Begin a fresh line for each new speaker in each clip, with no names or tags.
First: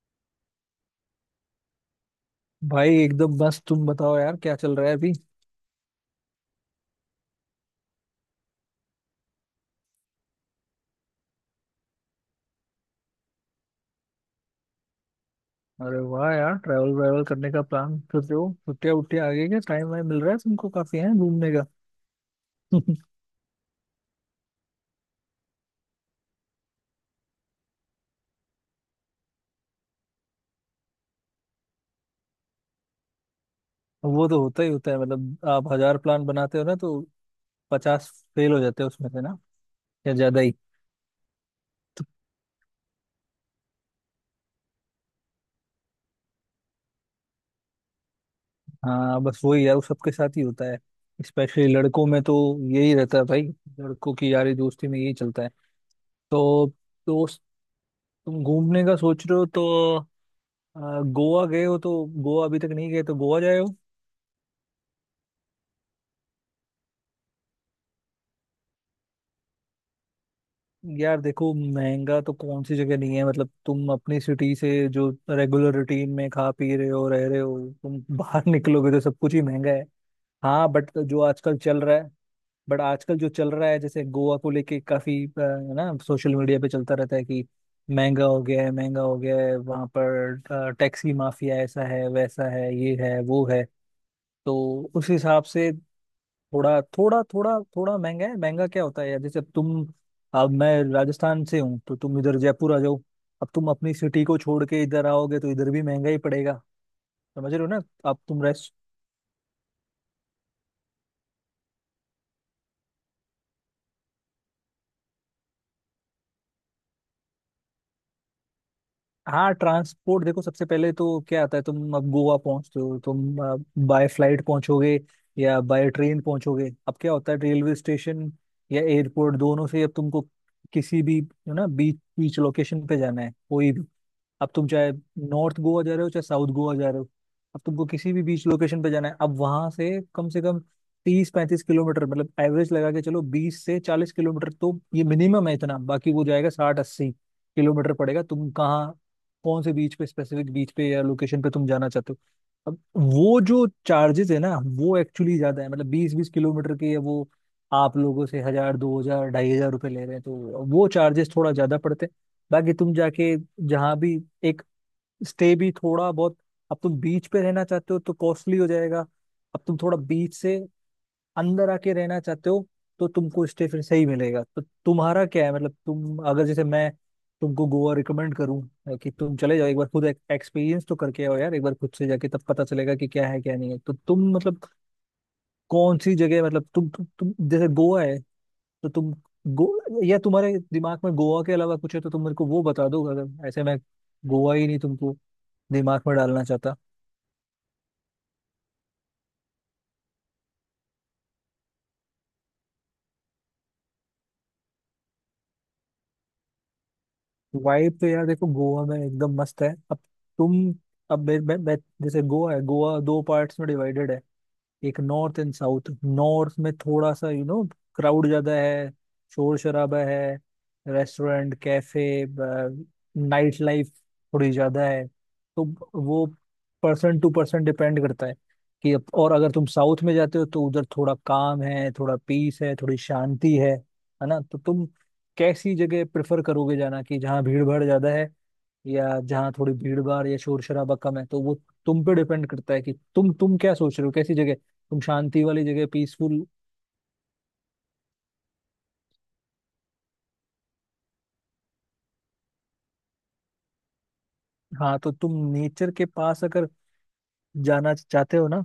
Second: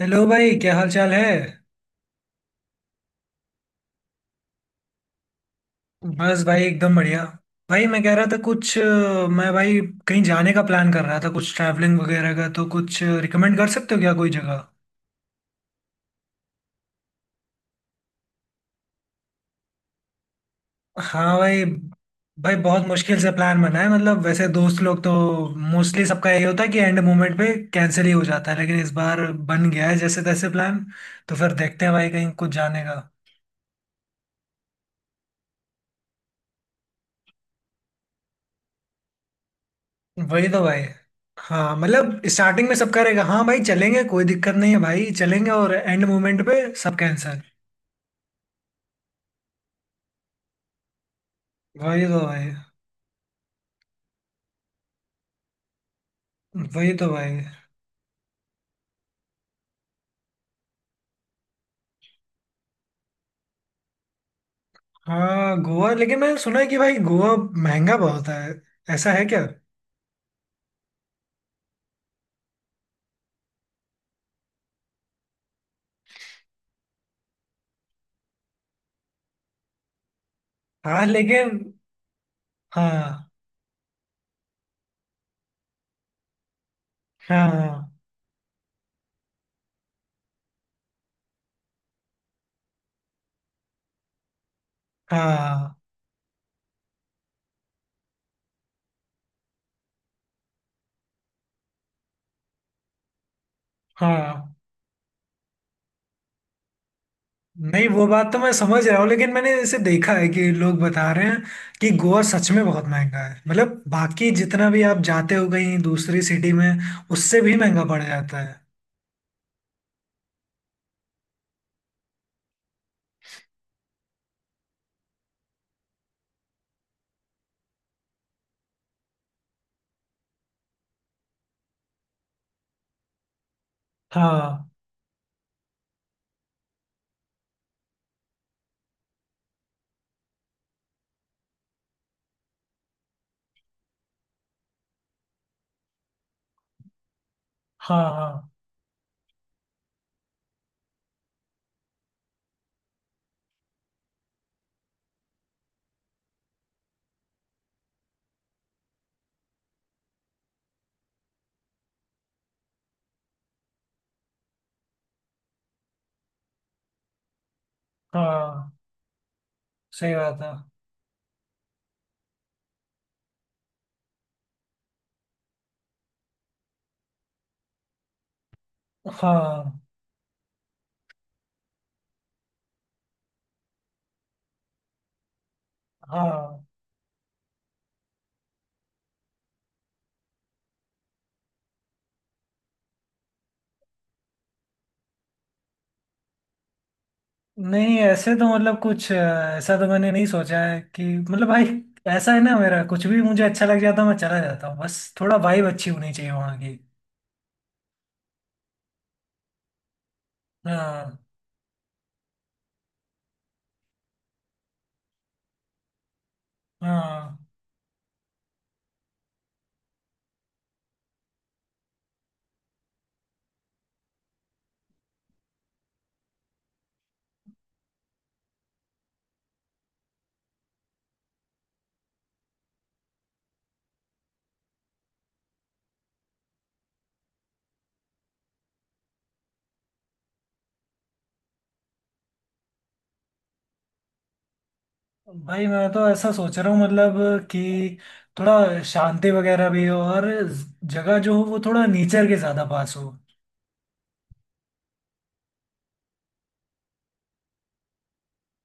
Hello भाई क्या हाल चाल है।
भाई एकदम बस, तुम बताओ यार क्या चल रहा है अभी।
बस भाई एकदम बढ़िया। भाई मैं कह रहा था कुछ मैं भाई कहीं जाने का प्लान कर रहा था कुछ ट्रैवलिंग वगैरह का, तो कुछ रिकमेंड कर सकते हो क्या कोई जगह?
अरे वाह यार, ट्रैवल व्रैवल करने का प्लान कर रहे हो? छुट्टियाँ वुट्टियाँ आ गई क्या? टाइम वाइम मिल रहा है तुमको? काफी है
हाँ
घूमने
भाई।
का?
भाई बहुत मुश्किल से प्लान बना है। मतलब वैसे दोस्त लोग तो मोस्टली सबका यही होता है कि एंड मोमेंट पे कैंसिल ही हो जाता है, लेकिन इस बार बन गया है जैसे तैसे प्लान। तो फिर देखते हैं भाई कहीं कुछ जाने का।
वो तो होता ही होता है। मतलब आप हजार प्लान बनाते हो ना तो 50 फेल हो जाते हैं उसमें से ना, या ज्यादा
वही
ही।
तो भाई। हाँ मतलब स्टार्टिंग में सबका रहेगा, हाँ भाई चलेंगे कोई दिक्कत नहीं है भाई चलेंगे, और एंड मोमेंट पे सब कैंसल।
हाँ बस वही यार, वो सबके साथ ही होता है। स्पेशली
वही
लड़कों
तो
में तो
भाई।
यही रहता है भाई। लड़कों की यारी दोस्ती में यही चलता है तो।
वही तो भाई।
दोस्त, तुम घूमने का सोच रहे हो तो अ, गोवा गए हो तो? गोवा अभी तक नहीं गए तो गोवा जाए।
हाँ गोवा, लेकिन मैंने सुना है कि भाई गोवा महंगा बहुत है। ऐसा है क्या?
यार देखो, महंगा तो कौन सी जगह नहीं है। मतलब तुम अपनी सिटी से जो रेगुलर रूटीन में खा पी रहे हो, रह रहे हो, तुम बाहर निकलोगे तो सब कुछ ही महंगा है। हाँ, बट
हाँ
जो आजकल
लेकिन।
चल रहा है, बट आजकल जो
हाँ
चल रहा है, जैसे गोवा को लेके काफी है ना, सोशल मीडिया पे चलता रहता है कि
हाँ।
महंगा हो गया है, महंगा हो गया है वहां पर। टैक्सी माफिया ऐसा है वैसा है, ये है वो है। तो उस हिसाब से
हाँ।
थोड़ा थोड़ा थोड़ा थोड़ा महंगा है। महंगा क्या होता है यार? जैसे अब तुम, अब मैं राजस्थान से हूँ तो तुम इधर जयपुर आ जाओ। अब तुम अपनी सिटी को
हाँ।
छोड़ के इधर आओगे तो इधर भी महंगा ही पड़ेगा। समझ रहे हो ना?
नहीं वो
अब
बात तो
तुम
मैं
रह।
समझ रहा हूँ, लेकिन मैंने इसे देखा है कि लोग बता रहे हैं कि गोवा सच में बहुत महंगा है। मतलब बाकी जितना भी आप जाते हो कहीं दूसरी सिटी में, उससे भी महंगा पड़ जाता है।
हाँ, ट्रांसपोर्ट देखो। सबसे पहले तो क्या आता है, तुम अब गोवा पहुंचते हो तुम, बाय फ्लाइट पहुंचोगे या बाय ट्रेन पहुंचोगे। अब क्या होता है, रेलवे स्टेशन या एयरपोर्ट दोनों से अब तुमको किसी भी यू ना बीच बीच लोकेशन पे जाना है कोई भी। अब तुम
हाँ।
चाहे नॉर्थ गोवा जा रहे हो चाहे साउथ गोवा जा रहे हो, अब तुमको किसी भी बीच लोकेशन पे जाना है। अब वहां से कम 30-35 किलोमीटर, मतलब एवरेज लगा के चलो 20 से 40 किलोमीटर, तो ये मिनिमम है इतना, बाकी वो जाएगा 60-80 किलोमीटर
हाँ।
पड़ेगा।
हाँ।
तुम कहाँ, कौन से बीच पे, स्पेसिफिक बीच पे या लोकेशन पे तुम जाना चाहते हो? अब वो जो चार्जेस है ना, वो एक्चुअली ज्यादा है। मतलब 20-20 किलोमीटर के वो आप लोगों से 1000, 2000, 2500 रुपये ले रहे हैं, तो वो चार्जेस थोड़ा ज्यादा पड़ते हैं। बाकी तुम जाके जहाँ भी, एक स्टे भी थोड़ा बहुत, अब तुम बीच पे रहना चाहते हो तो कॉस्टली हो
हाँ।
जाएगा। अब तुम थोड़ा
सही
बीच
बात है।
से अंदर आके रहना चाहते हो तो तुमको स्टे फिर सही मिलेगा। तो तुम्हारा क्या है, मतलब तुम अगर, जैसे मैं तुमको गोवा रिकमेंड करूं, कि तुम चले जाओ एक
हाँ।
बार खुद, एक्सपीरियंस तो करके आओ यार एक बार खुद से जाके, तब पता चलेगा कि क्या है क्या नहीं है। तो तुम मतलब कौन सी जगह,
हाँ।
मतलब तुम, जैसे गोवा है तो तुम गो, या तुम्हारे दिमाग में गोवा के अलावा कुछ है तो तुम मेरे को वो बता दो, अगर ऐसे मैं गोवा ही नहीं तुमको दिमाग में डालना चाहता।
नहीं ऐसे तो मतलब कुछ ऐसा तो मैंने नहीं सोचा है कि मतलब भाई, ऐसा है ना, मेरा कुछ भी मुझे अच्छा लग जाता है मैं चला जाता हूँ। बस थोड़ा वाइब अच्छी होनी चाहिए वहाँ की।
वाइब तो यार देखो, गोवा में एकदम मस्त है। अब तुम,
हाँ।
अब जैसे गोवा है, गोवा दो पार्ट्स में डिवाइडेड है। एक नॉर्थ एंड साउथ। नॉर्थ में थोड़ा सा,
हाँ।
यू नो, क्राउड ज्यादा है, शोर शराबा है, रेस्टोरेंट कैफे नाइट लाइफ थोड़ी ज्यादा है। तो वो पर्सन टू पर्सन डिपेंड करता है कि और अगर तुम साउथ में जाते हो तो उधर थोड़ा काम है, थोड़ा पीस है, थोड़ी शांति है। है ना? तो तुम कैसी जगह प्रेफर करोगे जाना, कि जहाँ भीड़ भाड़ ज्यादा है या जहाँ थोड़ी भीड़ भाड़ या शोर शराबा कम है? तो वो तुम पे डिपेंड करता है कि तुम क्या सोच रहे हो, कैसी जगह, तुम शांति वाली
भाई
जगह
मैं तो ऐसा
पीसफुल।
सोच रहा हूँ मतलब कि थोड़ा शांति वगैरह भी हो, और जगह जो हो वो थोड़ा नेचर के ज्यादा पास हो।
हाँ, तो तुम नेचर के पास अगर जाना चाहते हो ना,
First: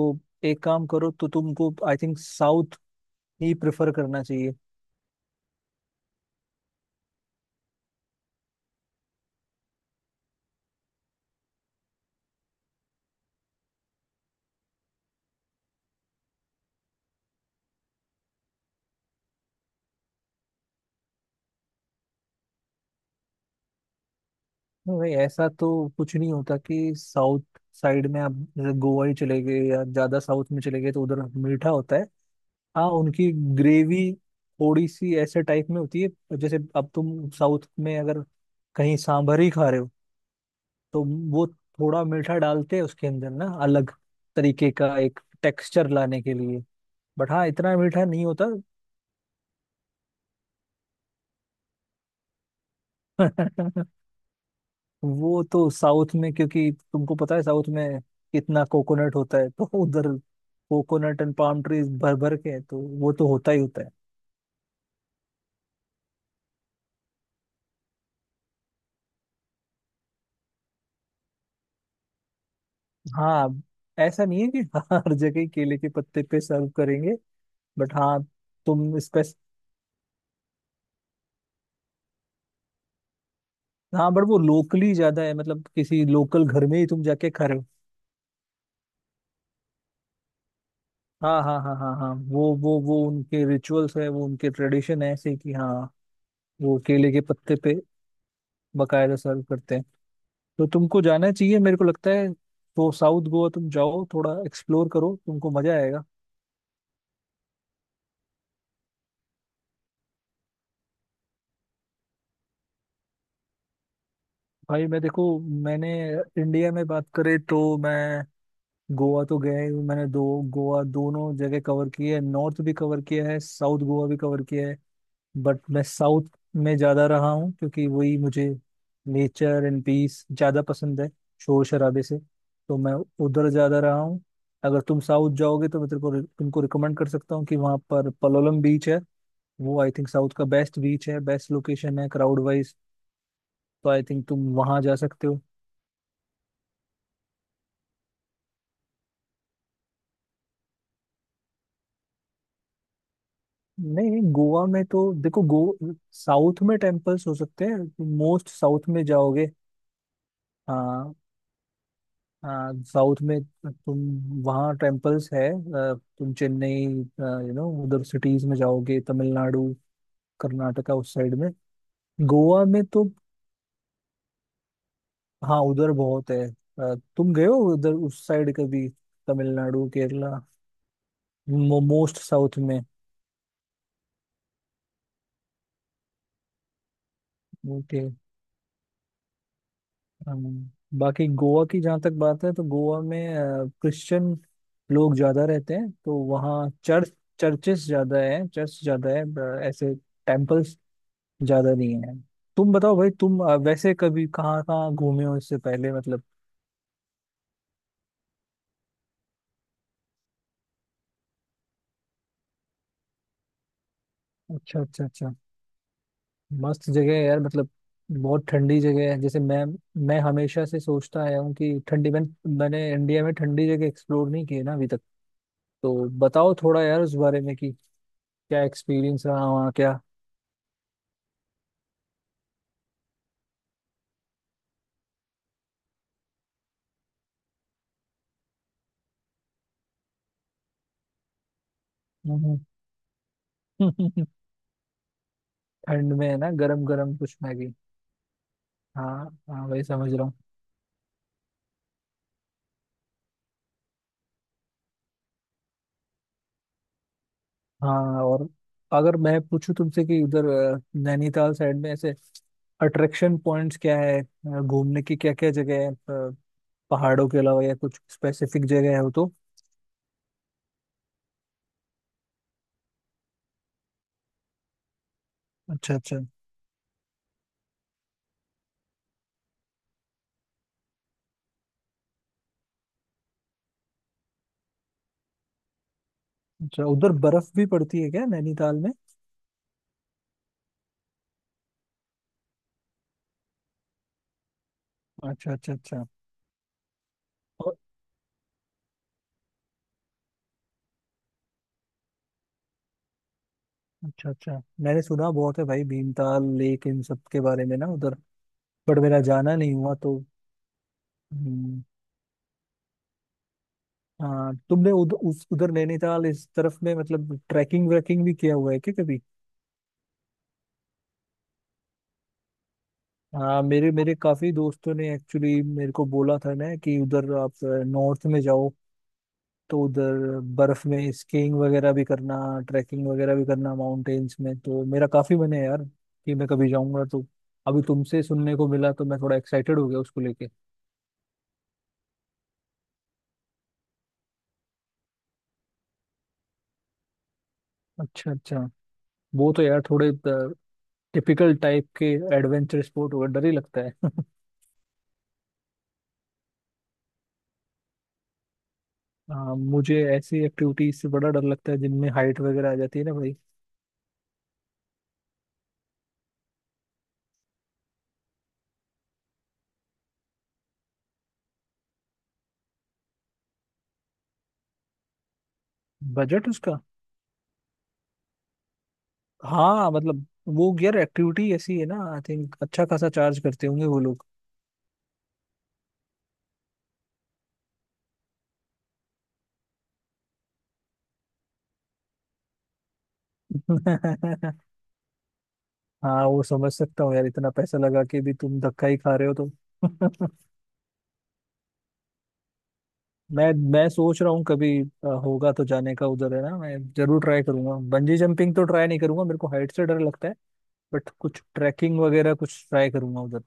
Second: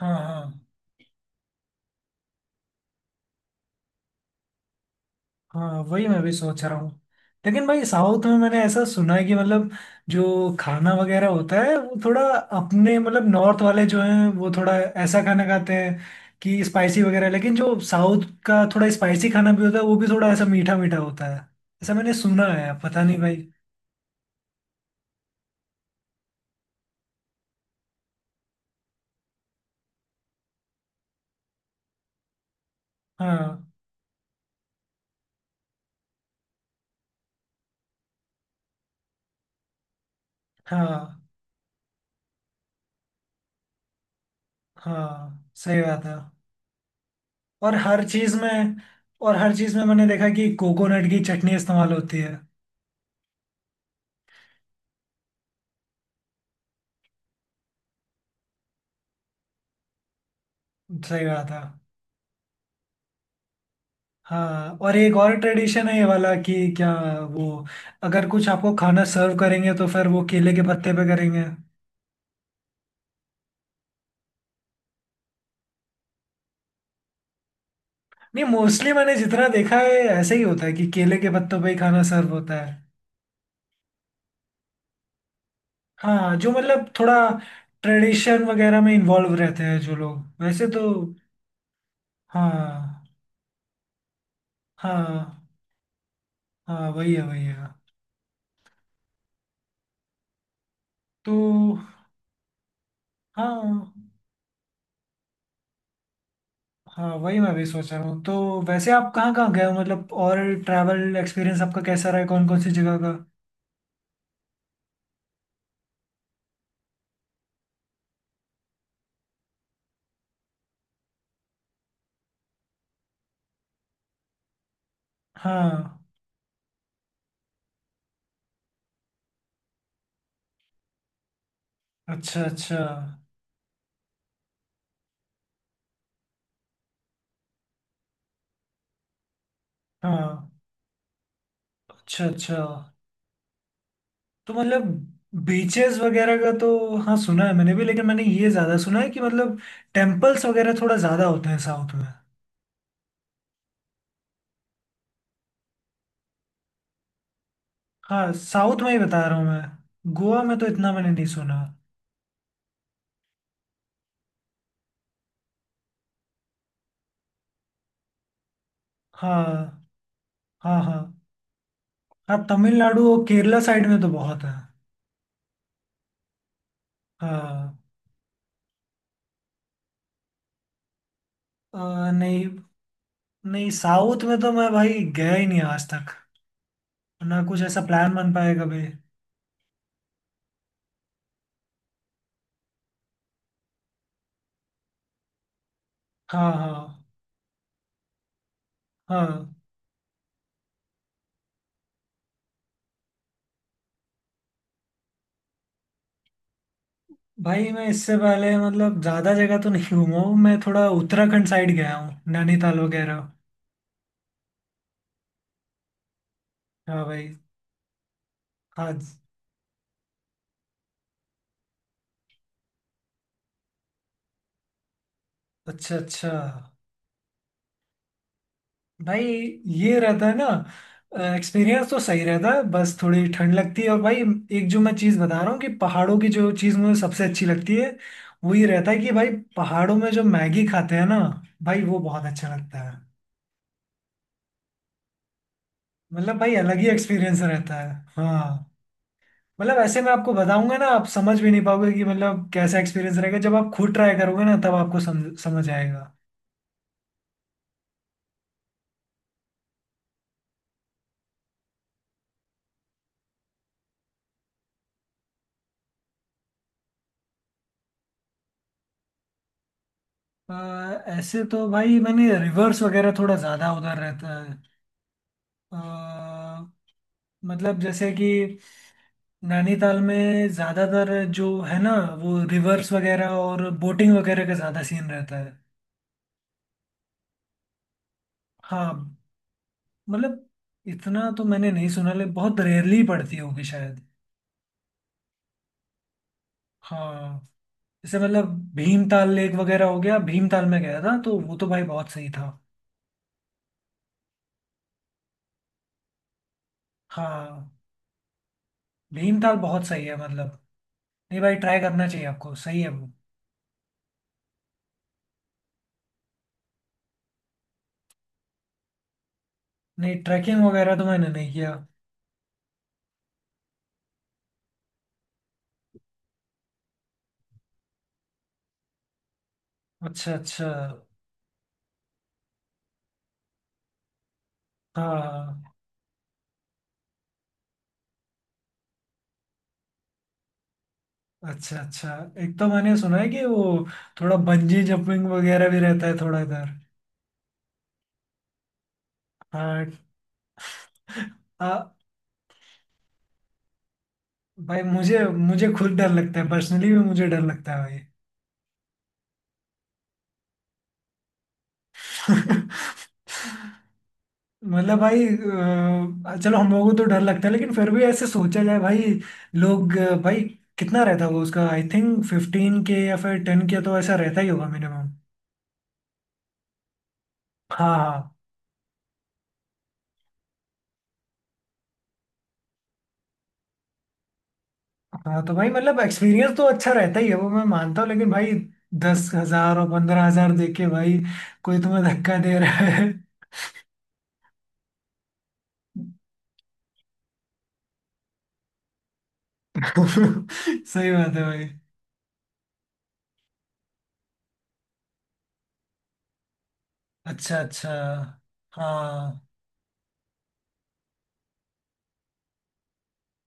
हाँ। हाँ।
एक काम करो, तो तुमको आई थिंक साउथ ही प्रेफर करना चाहिए।
हाँ वही मैं भी सोच रहा हूँ। लेकिन भाई साउथ में मैंने ऐसा सुना है कि मतलब जो खाना वगैरह होता है वो थोड़ा अपने मतलब नॉर्थ वाले जो हैं वो थोड़ा ऐसा खाना खाते हैं कि स्पाइसी वगैरह, लेकिन जो साउथ का थोड़ा स्पाइसी खाना भी होता है वो भी थोड़ा ऐसा मीठा मीठा होता है। ऐसा मैंने सुना है, पता नहीं भाई।
नहीं भाई, ऐसा तो कुछ नहीं होता कि साउथ साइड में आप, जैसे गोवा ही चले गए या ज्यादा साउथ में चले गए तो उधर मीठा होता है, हाँ। उनकी
हाँ।
ग्रेवी थोड़ी सी ऐसे टाइप में होती है। जैसे अब तुम साउथ में अगर कहीं सांभर ही खा रहे हो, तो
हाँ।
वो थोड़ा मीठा डालते हैं उसके अंदर ना, अलग तरीके का एक
हाँ सही
टेक्सचर
बात है।
लाने के लिए। बट हाँ,
और
इतना
हर
मीठा नहीं
चीज
होता।
में, और हर चीज में मैंने देखा कि कोकोनट की चटनी इस्तेमाल होती है।
वो तो साउथ में, क्योंकि तुमको पता है साउथ में कितना कोकोनट होता है, तो उधर कोकोनट
सही
एंड
बात है।
पाम ट्रीज भर भर के हैं, तो वो तो होता ही होता है।
हाँ, और एक और ट्रेडिशन है ये वाला कि क्या वो, अगर कुछ आपको खाना सर्व करेंगे तो फिर वो केले के पत्ते पे करेंगे।
हाँ, ऐसा नहीं है कि हर जगह ही केले के पत्ते पे सर्व करेंगे। बट हाँ,
नहीं मोस्टली
तुम
मैंने
स्पेस।
जितना देखा है ऐसे ही होता है कि केले के पत्तों पे ही खाना सर्व होता है।
हाँ बट वो लोकली ज्यादा है, मतलब किसी
हाँ
लोकल
जो
घर में ही
मतलब
तुम
थोड़ा
जाके खा रहे हो।
ट्रेडिशन वगैरह में इन्वॉल्व रहते हैं जो लोग वैसे तो।
हाँ हाँ हाँ हाँ हाँ, वो
हाँ
उनके रिचुअल्स है, वो उनके ट्रेडिशन है, ऐसे
हाँ।
कि हाँ, वो
हाँ
केले
वही
के
है वही है।
पत्ते पे बकायदा सर्व करते हैं। तो तुमको जाना
तो
चाहिए, मेरे को लगता है। तो साउथ गोवा तुम
हाँ।
जाओ, थोड़ा एक्सप्लोर करो, तुमको मजा आएगा।
हाँ वही मैं भी सोच रहा हूँ, तो वैसे आप कहाँ कहाँ गए हो मतलब और ट्रैवल एक्सपीरियंस आपका कैसा रहा है कौन कौन सी जगह का?
भाई मैं देखो, मैंने इंडिया में बात करे तो मैं गोवा तो गया ही हूँ। मैंने दो, गोवा दोनों जगह कवर किए है, नॉर्थ भी कवर किया है, साउथ गोवा भी कवर किया है। बट
हाँ।
मैं साउथ में ज्यादा रहा हूँ, क्योंकि वही मुझे नेचर एंड पीस ज्यादा पसंद है, शोर शराबे से।
अच्छा
तो
अच्छा।
मैं उधर ज्यादा रहा हूँ। अगर तुम साउथ जाओगे तो मैं तेरे को, तुमको रिकमेंड कर सकता हूँ कि वहाँ पर पलोलम बीच है। वो आई थिंक साउथ का
हाँ।
बेस्ट बीच है, बेस्ट लोकेशन है
अच्छा
क्राउड
अच्छा।
वाइज। तो आई थिंक तुम
तो
वहाँ
मतलब
जा सकते हो।
बीचेस वगैरह का तो हाँ सुना है मैंने भी, लेकिन मैंने ये ज़्यादा सुना है कि मतलब टेम्पल्स वगैरह थोड़ा ज़्यादा होते हैं साउथ में।
नहीं नहीं, गोवा में तो देखो गो, साउथ में टेम्पल्स हो सकते हैं,
हाँ
मोस्ट
साउथ
साउथ
में ही
में
बता रहा हूँ
जाओगे।
मैं, गोवा में तो इतना मैंने
हाँ
नहीं सुना।
हाँ, साउथ में तुम, वहाँ टेम्पल्स है। तुम चेन्नई, यू नो, उधर सिटीज में जाओगे,
हाँ।
तमिलनाडु
हाँ।
कर्नाटका
हाँ।
उस साइड में।
हाँ
गोवा में तो,
तमिलनाडु और केरला साइड में तो बहुत है।
हाँ, उधर बहुत है। तुम गए हो
हाँ।
उधर उस साइड कभी, तमिलनाडु केरला, मोस्ट
नहीं।
साउथ में?
नहीं साउथ में तो मैं भाई गया ही नहीं आज तक। ना कुछ ऐसा
ओके।
प्लान बन पाया कभी।
हम, बाकी गोवा की जहाँ तक बात है, तो गोवा में क्रिश्चियन लोग ज्यादा रहते हैं, तो
हाँ।
वहाँ
हाँ।
चर्च, चर्चेस ज्यादा है, चर्च ज्यादा है,
हाँ
ऐसे टेम्पल्स ज्यादा नहीं है। तुम बताओ भाई, तुम वैसे कभी कहाँ कहाँ घूमे हो इससे पहले, मतलब?
भाई मैं इससे पहले मतलब ज़्यादा जगह तो नहीं घूमा हूँ। मैं थोड़ा उत्तराखंड साइड गया हूँ, नैनीताल वगैरह।
अच्छा अच्छा अच्छा, मस्त
हाँ
जगह है
भाई।
यार, मतलब बहुत ठंडी
हाँ।
जगह है। जैसे मैं हमेशा से सोचता आया हूँ कि ठंडी, मैं, मैंने इंडिया में ठंडी जगह एक्सप्लोर नहीं की है ना अभी तक। तो
अच्छा अच्छा।
बताओ थोड़ा यार उस बारे में कि क्या
भाई
एक्सपीरियंस रहा वहाँ
ये
क्या।
रहता है ना, एक्सपीरियंस तो सही रहता है, बस थोड़ी ठंड लगती है। और भाई एक जो मैं चीज़ बता रहा हूँ कि पहाड़ों की जो चीज़ मुझे सबसे अच्छी लगती है वो ये रहता है कि भाई पहाड़ों में जो मैगी खाते हैं ना भाई, वो बहुत अच्छा
हम्म।
लगता है।
ठंड में
मतलब
है ना,
भाई अलग
गरम
ही
गरम कुछ
एक्सपीरियंस
मैगी।
रहता है। हाँ।
हाँ हाँ,
मतलब
वही
ऐसे मैं
समझ रहा
आपको
हूँ।
बताऊंगा ना आप समझ भी नहीं पाओगे कि मतलब कैसा एक्सपीरियंस रहेगा। जब आप खुद ट्राई करोगे ना तब आपको समझ समझ आएगा।
हाँ, और अगर मैं पूछूं तुमसे कि उधर नैनीताल साइड में ऐसे अट्रैक्शन पॉइंट्स क्या है, घूमने की क्या क्या जगह है, पहाड़ों के अलावा या कुछ स्पेसिफिक जगह हो तो?
अ, ऐसे तो भाई मैंने रिवर्स वगैरह थोड़ा ज़्यादा उधर रहता है। अ,
अच्छा अच्छा
मतलब जैसे कि नैनीताल में ज़्यादातर जो है ना वो रिवर्स वगैरह और बोटिंग वगैरह का ज़्यादा सीन रहता है।
अच्छा, उधर बर्फ भी पड़ती है क्या नैनीताल में?
हाँ मतलब इतना तो मैंने नहीं सुना ले, बहुत रेयरली पड़ती होगी शायद।
अच्छा अच्छा अच्छा।
हाँ।
और-।
जैसे मतलब भीमताल लेक वगैरह हो गया। भीमताल में गया था तो वो तो भाई बहुत सही था।
अच्छा अच्छा, मैंने सुना बहुत है भाई भीमताल लेक, इन सब के बारे
हाँ
में ना उधर। बट मेरा जाना
भीमताल
नहीं
बहुत
हुआ
सही
तो।
है। मतलब नहीं भाई ट्राई
हम्म,
करना चाहिए आपको, सही है वो।
हाँ, तुमने उधर, उस उधर नैनीताल इस तरफ में मतलब ट्रैकिंग व्रैकिंग भी किया हुआ है क्या कभी?
नहीं ट्रैकिंग वगैरह तो मैंने नहीं किया।
हाँ, मेरे मेरे काफी दोस्तों ने एक्चुअली मेरे को बोला था ना कि उधर आप नॉर्थ में जाओ, तो
अच्छा
उधर
अच्छा।
बर्फ में स्कीइंग वगैरह भी करना, ट्रैकिंग वगैरह भी करना माउंटेन्स में, तो मेरा काफी मन
हाँ।
है यार कि मैं कभी जाऊंगा तो। अभी तुमसे सुनने को मिला तो मैं थोड़ा एक्साइटेड हो गया उसको लेके।
अच्छा अच्छा। एक तो मैंने सुना है कि वो थोड़ा बंजी जंपिंग वगैरह भी रहता है थोड़ा इधर।
अच्छा अच्छा, वो तो यार
हाँ।
थोड़े टिपिकल टाइप
आ,
के एडवेंचर स्पोर्ट होगा, डर ही लगता है।
भाई मुझे मुझे खुद डर लगता है, पर्सनली भी मुझे डर लगता है।
हाँ, मुझे ऐसी एक्टिविटीज से बड़ा डर लगता है, जिनमें हाइट
भाई
वगैरह आ जाती है ना भाई।
मतलब भाई चलो हम लोगों को तो डर लगता है, लेकिन फिर भी ऐसे सोचा जाए भाई। लोग भाई कितना रहता होगा उसका, आई थिंक 15 के या फिर 10 के तो ऐसा रहता ही होगा मिनिमम।
बजट उसका?
हाँ।
हाँ मतलब, वो यार एक्टिविटी ऐसी है ना, आई थिंक अच्छा खासा चार्ज करते होंगे वो लोग।
हाँ। हाँ तो भाई मतलब एक्सपीरियंस तो अच्छा रहता ही है वो मैं मानता हूँ, लेकिन भाई 10,000 और 15,000 दे के भाई कोई तुम्हें धक्का दे रहा है।
हाँ, वो समझ सकता हूँ यार, इतना पैसा लगा के भी तुम धक्का ही खा रहे हो तो।
सही बात है भाई।
मैं सोच रहा हूँ कभी होगा तो जाने का उधर है ना, मैं जरूर ट्राई
अच्छा
करूंगा।
अच्छा।
बंजी जंपिंग तो ट्राई नहीं करूंगा, मेरे
हाँ।
को हाइट से डर लगता है। बट कुछ ट्रैकिंग वगैरह कुछ ट्राई करूंगा उधर।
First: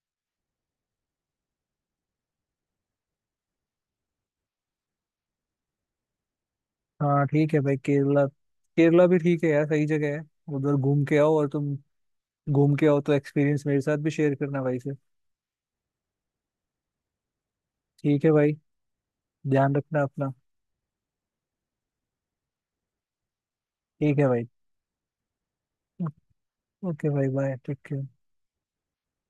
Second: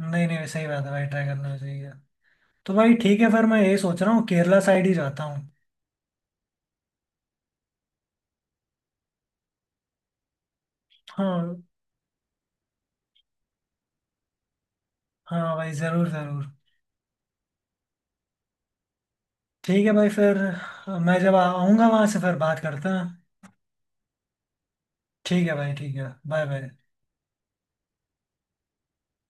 नहीं नहीं सही बात है भाई ट्राई करना चाहिए। तो भाई ठीक है फिर, मैं यही सोच रहा हूँ केरला साइड ही जाता हूँ।
हाँ ठीक है भाई, केरला, केरला भी ठीक है यार, सही जगह है। उधर घूम के आओ, और
हाँ।
तुम घूम के आओ तो एक्सपीरियंस मेरे साथ भी शेयर करना भाई से।
हाँ भाई जरूर जरूर।
ठीक है भाई, ध्यान
ठीक है
रखना
भाई
अपना।
फिर मैं जब आऊँगा वहां से फिर बात करते हैं।
ठीक है भाई।
ठीक है भाई ठीक है, बाय बाय।
ओके भाई, बाय टेक केयर।